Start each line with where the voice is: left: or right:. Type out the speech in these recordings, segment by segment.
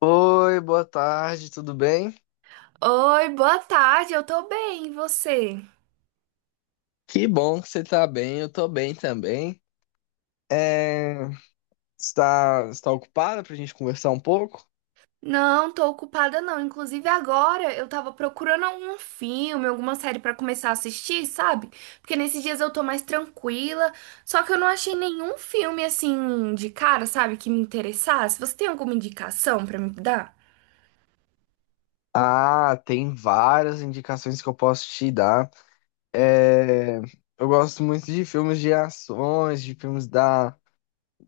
left: Oi, boa tarde, tudo bem?
right: Oi, boa tarde, eu tô bem, e você?
left: Que bom que você tá bem, eu tô bem também. É... está ocupada pra gente conversar um pouco?
right: Não, tô ocupada não. Inclusive agora eu tava procurando algum filme, alguma série pra começar a assistir, sabe? Porque nesses dias eu tô mais tranquila, só que eu não achei nenhum filme assim de cara, sabe, que me interessasse. Você tem alguma indicação pra me dar?
left: Ah, tem várias indicações que eu posso te dar. É... Eu gosto muito de filmes de ações, de filmes da,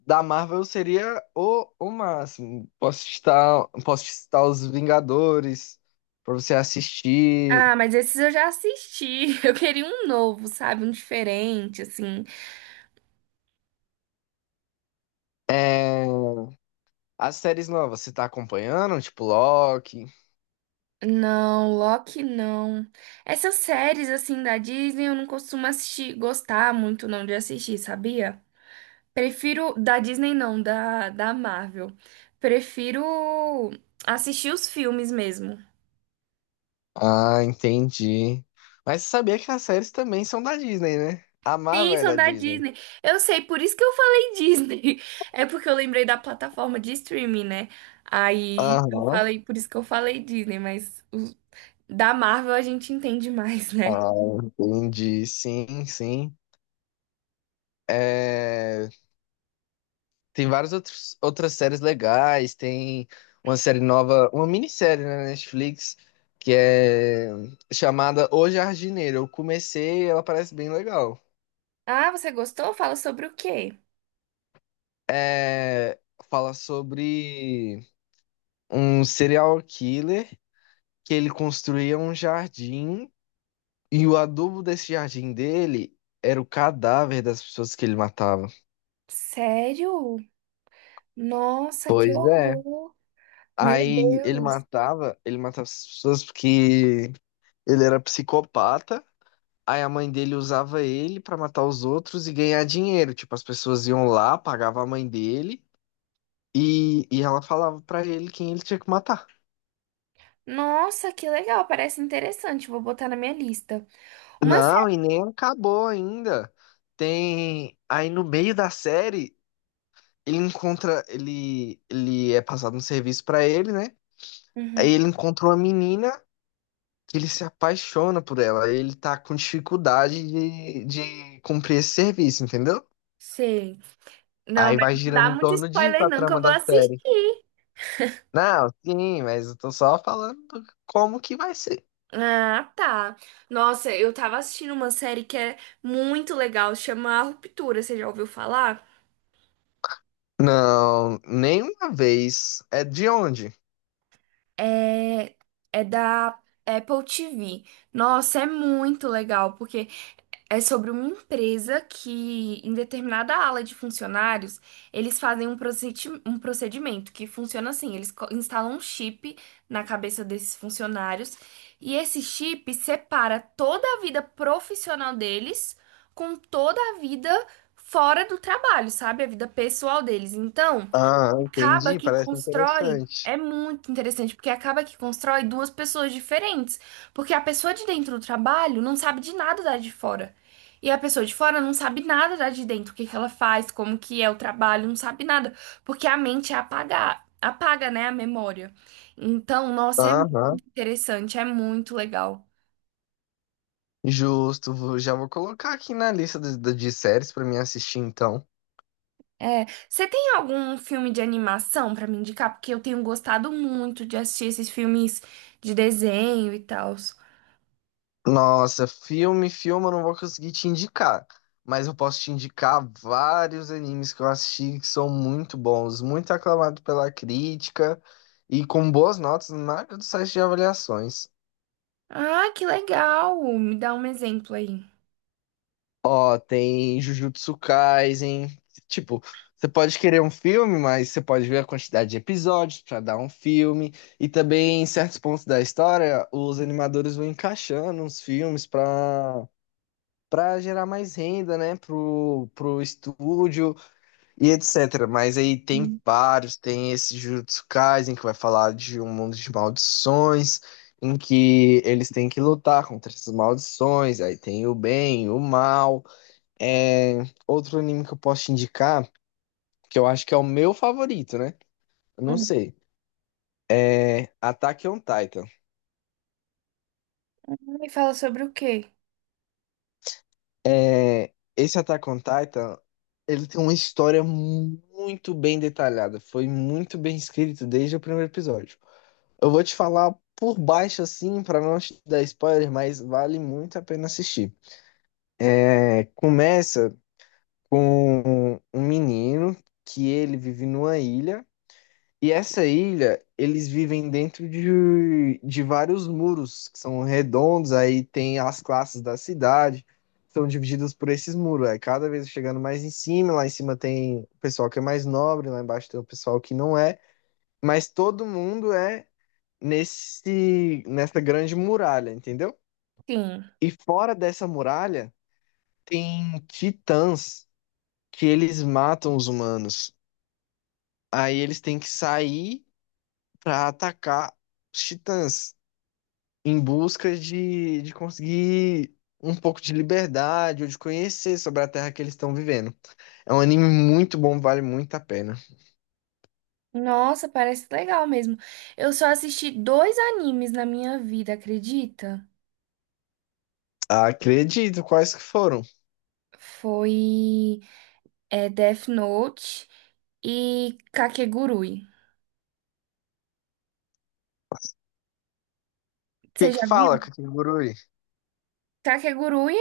left: da Marvel, seria o máximo. Posso te citar Os Vingadores pra você assistir.
right: Ah, mas esses eu já assisti. Eu queria um novo, sabe? Um diferente, assim.
left: É... As séries novas, você tá acompanhando? Tipo Loki?
right: Não, Loki não. Essas séries assim da Disney eu não costumo assistir, gostar muito não de assistir, sabia? Prefiro da Disney não, da Marvel. Prefiro assistir os filmes mesmo.
left: Ah, entendi. Mas você sabia que as séries também são da Disney, né? A Marvel
right: Sim,
left: é
right: são
left: da
right: da
left: Disney.
right: Disney. Eu sei, por isso que eu falei Disney. É porque eu lembrei da plataforma de streaming, né? Aí eu
left: Aham.
right: falei, por isso que eu falei Disney. Da Marvel a gente entende mais, né?
left: Ah, entendi. Sim, sim. É, Tem várias outros outras séries legais. Tem uma série nova, uma minissérie né, na Netflix, que é chamada O Jardineiro. Eu comecei, ela parece bem legal.
right: Ah, você gostou? Fala sobre o quê?
left: É, Fala sobre um serial killer que ele construía um jardim. E o adubo desse jardim dele era o cadáver das pessoas que ele matava.
right: Sério? Nossa, que
left: Pois é.
right: horror! Meu
left: Aí
right: Deus!
left: ele matava as pessoas porque ele era psicopata. Aí a mãe dele usava ele pra matar os outros e ganhar dinheiro. Tipo, as pessoas iam lá, pagavam a mãe dele e ela falava pra ele quem ele tinha que matar.
right: Nossa, que legal! Parece interessante. Vou botar na minha lista. Uma
left: Não,
right: série.
left: e nem acabou ainda. Tem. Aí no meio da série, ele encontra. Ele é passado um serviço pra ele, né? Aí
right: Uhum.
left: ele encontrou uma menina que ele se apaixona por ela. Aí ele tá com dificuldade de cumprir esse serviço, entendeu?
right: Sei. Não,
left: Aí
right: mas
left: vai
right: não
left: girando
right: dá
left: em
right: muito
left: torno disso
right: spoiler
left: a
right: não que eu
left: trama
right: vou
left: da série.
right: assistir.
left: Não, sim, mas eu tô só falando como que vai ser.
right: Ah, tá. Nossa, eu tava assistindo uma série que é muito legal, chama A Ruptura, você já ouviu falar?
left: Não, nenhuma vez. É de onde?
right: É, é da Apple TV. Nossa, é muito legal, porque é sobre uma empresa que, em determinada ala de funcionários, eles fazem um um procedimento que funciona assim: eles instalam um chip na cabeça desses funcionários e esse chip separa toda a vida profissional deles com toda a vida fora do trabalho, sabe? A vida pessoal deles. Então
left: Ah,
right: acaba
left: entendi,
right: que
left: parece
right: constrói.
left: interessante.
right: É muito interessante, porque acaba que constrói duas pessoas diferentes. Porque a pessoa de dentro do trabalho não sabe de nada da de fora. E a pessoa de fora não sabe nada da de dentro, o que que ela faz, como que é o trabalho, não sabe nada. Porque a mente é apaga, apaga, né, a memória. Então, nossa, é muito
left: Aham,
right: interessante, é muito legal.
left: justo. Já vou colocar aqui na lista de séries pra mim assistir então.
right: É, você tem algum filme de animação pra me indicar? Porque eu tenho gostado muito de assistir esses filmes de desenho e tal.
left: Nossa, filme, eu não vou conseguir te indicar, mas eu posso te indicar vários animes que eu assisti que são muito bons, muito aclamados pela crítica e com boas notas na maioria dos sites de avaliações.
right: Ah, que legal! Me dá um exemplo aí.
left: Ó, tem Jujutsu Kaisen, tipo, você pode querer um filme, mas você pode ver a quantidade de episódios pra dar um filme e também em certos pontos da história, os animadores vão encaixando uns filmes pra para gerar mais renda, né, pro estúdio e etc. Mas aí tem
right: Hum.
left: vários, tem esse Jujutsu Kaisen que vai falar de um mundo de maldições, em que eles têm que lutar contra essas maldições, aí tem o bem, o mal. É... Outro anime que eu posso te indicar, que eu acho que é o meu favorito, né? Eu não
right: Hum,
left: sei. É Attack on Titan.
right: Me fala sobre o quê?
left: É, esse Attack on Titan, ele tem uma história muito bem detalhada. Foi muito bem escrito desde o primeiro episódio. Eu vou te falar por baixo, assim, pra não te dar spoiler, mas vale muito a pena assistir. É, começa com um menino que ele vive numa ilha. E essa ilha, eles vivem dentro de vários muros, que são redondos, aí tem as classes da cidade, são divididas por esses muros. Aí cada vez chegando mais em cima, lá em cima tem o pessoal que é mais nobre, lá embaixo tem o pessoal que não é, mas todo mundo é nessa grande muralha, entendeu?
right: Sim.
left: E fora dessa muralha, tem titãs que eles matam os humanos. Aí eles têm que sair para atacar os titãs em busca de conseguir um pouco de liberdade ou de conhecer sobre a terra que eles estão vivendo. É um anime muito bom, vale muito a pena.
right: Nossa, parece legal mesmo. Eu só assisti dois animes na minha vida, acredita?
left: Acredito, quais que foram? O
right: Foi Death Note e Kakegurui.
left: que
right: Você
left: que
right: já
left: fala,
right: viu?
left: Kakegurui?
right: Kakegurui.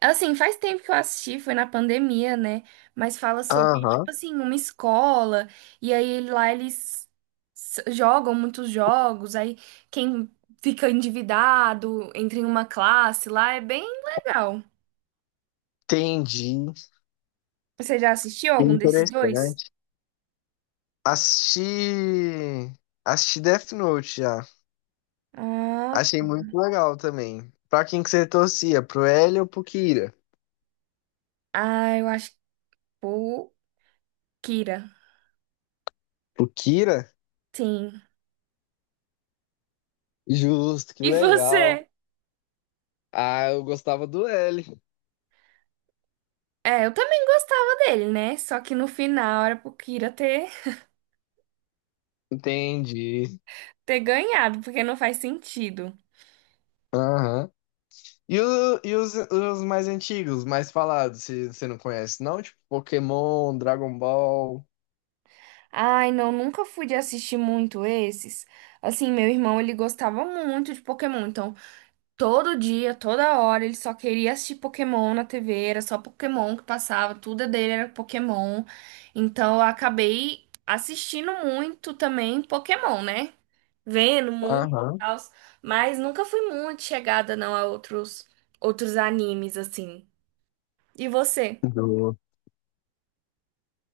right: Assim, faz tempo que eu assisti, foi na pandemia, né? Mas fala sobre, tipo
left: Aham,
right: assim, uma escola, e aí lá eles jogam muitos jogos, aí quem fica endividado entra em uma classe lá, é bem legal.
left: entendi.
right: Você já assistiu algum desses dois?
left: Interessante. Assisti. Assisti Death Note já.
right: Ah,
left: Achei muito legal também. Pra quem que você torcia? Pro L ou pro Kira?
right: ah, eu acho que o Kira.
left: Pro Kira?
right: Sim.
left: Justo, que
right: E
left: legal.
right: você?
left: Ah, eu gostava do L.
right: É, eu também gostava dele, né? Só que no final era pro Kira ter,
left: Entendi.
right: ter ganhado, porque não faz sentido.
left: Aham. E, e os mais antigos, mais falados, se você não conhece, não? Tipo, Pokémon, Dragon Ball.
right: Ai, não, nunca fui de assistir muito esses. Assim, meu irmão, ele gostava muito de Pokémon, então todo dia, toda hora, ele só queria assistir Pokémon na TV, era só Pokémon que passava, tudo é dele era Pokémon. Então eu acabei assistindo muito também Pokémon, né? Vendo muito e
left: Aham.
right: tal, mas nunca fui muito chegada não a outros animes assim. E você?
left: Do...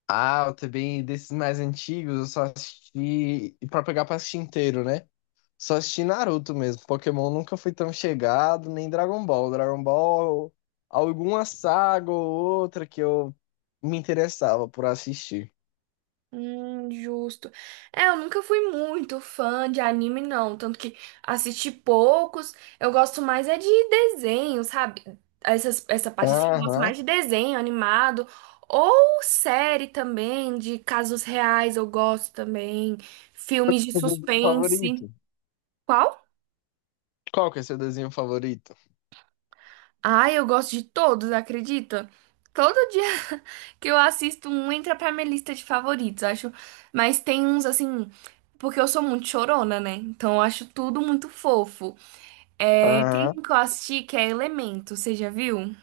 left: Ah, eu também, desses mais antigos, eu só assisti. E pra pegar pra assistir inteiro, né? Só assisti Naruto mesmo. Pokémon nunca fui tão chegado, nem Dragon Ball. Dragon Ball, alguma saga ou outra que eu me interessava por assistir.
right: Justo. É, eu nunca fui muito fã de anime, não. Tanto que assisti poucos. Eu gosto mais é de desenho, sabe? Essas, essa parte assim, eu gosto mais
left: Aham.
right: de desenho animado. Ou série também, de casos reais, eu gosto também. Filmes de
left: Seu desenho
right: suspense.
left: favorito?
right: Qual?
left: Qual que é seu desenho favorito?
right: Ai, eu gosto de todos, acredita? Todo dia que eu assisto um entra pra minha lista de favoritos, acho. Mas tem uns assim, porque eu sou muito chorona, né? Então eu acho tudo muito fofo. É, tem
left: Aham.
right: um que eu assisti que é Elemento, você já viu?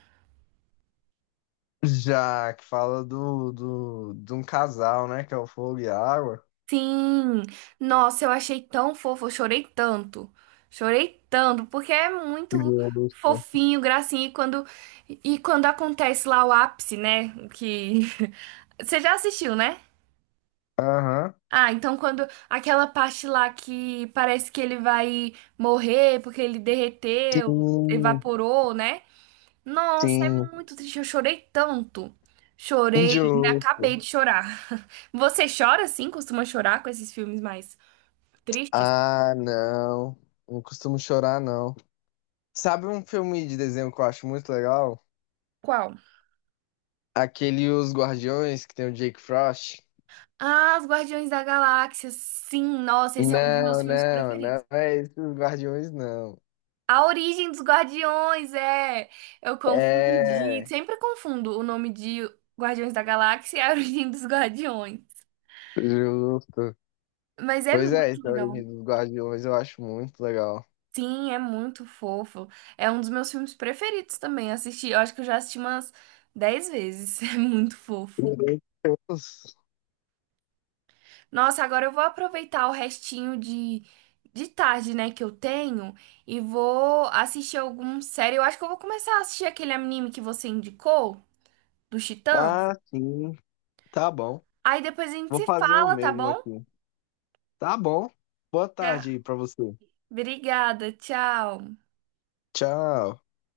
left: Já, que fala de um casal, né? Que é o Fogo e a Água.
right: Sim! Nossa, eu achei tão fofo, eu chorei tanto. Chorei tanto, porque é muito
left: Justo.
right: fofinho, gracinha. E quando acontece lá o ápice, né? Que. Você já assistiu, né?
left: Aham.
right: Ah, então quando aquela parte lá que parece que ele vai morrer porque ele derreteu,
left: Sim,
right: evaporou, né? Nossa, é
left: sim.
right: muito triste. Eu chorei tanto. Chorei, me
left: Injusto.
right: acabei de chorar. Você chora assim? Costuma chorar com esses filmes mais tristes?
left: Ah, não. Não costumo chorar, não. Sabe um filme de desenho que eu acho muito legal?
right: Qual?
left: Aquele Os Guardiões, que tem o Jake Frost.
right: Ah, Os Guardiões da Galáxia. Sim, nossa, esse é um dos meus
left: Não,
right: filmes
left: não,
right: preferidos.
left: não é esse Os Guardiões, não.
right: A Origem dos Guardiões, é. Eu confundi.
left: É,
right: Sempre confundo o nome de Guardiões da Galáxia e a Origem dos Guardiões.
left: justo.
right: Mas é
left: Pois é,
right: muito
left: essa
right: legal.
left: origem dos Guardiões eu acho muito legal.
right: Sim, é muito fofo. É um dos meus filmes preferidos também. Assisti, eu acho que eu já assisti umas 10 vezes. É muito fofo.
left: Meu Deus.
right: Nossa, agora eu vou aproveitar o restinho de tarde, né, que eu tenho e vou assistir algum série. Eu acho que eu vou começar a assistir aquele anime que você indicou, do Titãs.
left: Ah, sim. Tá bom.
right: Aí depois a gente
left: Vou
right: se
left: fazer o
right: fala, tá
left: mesmo
right: bom?
left: aqui. Tá bom. Boa
right: Tá.
left: tarde pra você.
right: Obrigada, tchau.
left: Tchau.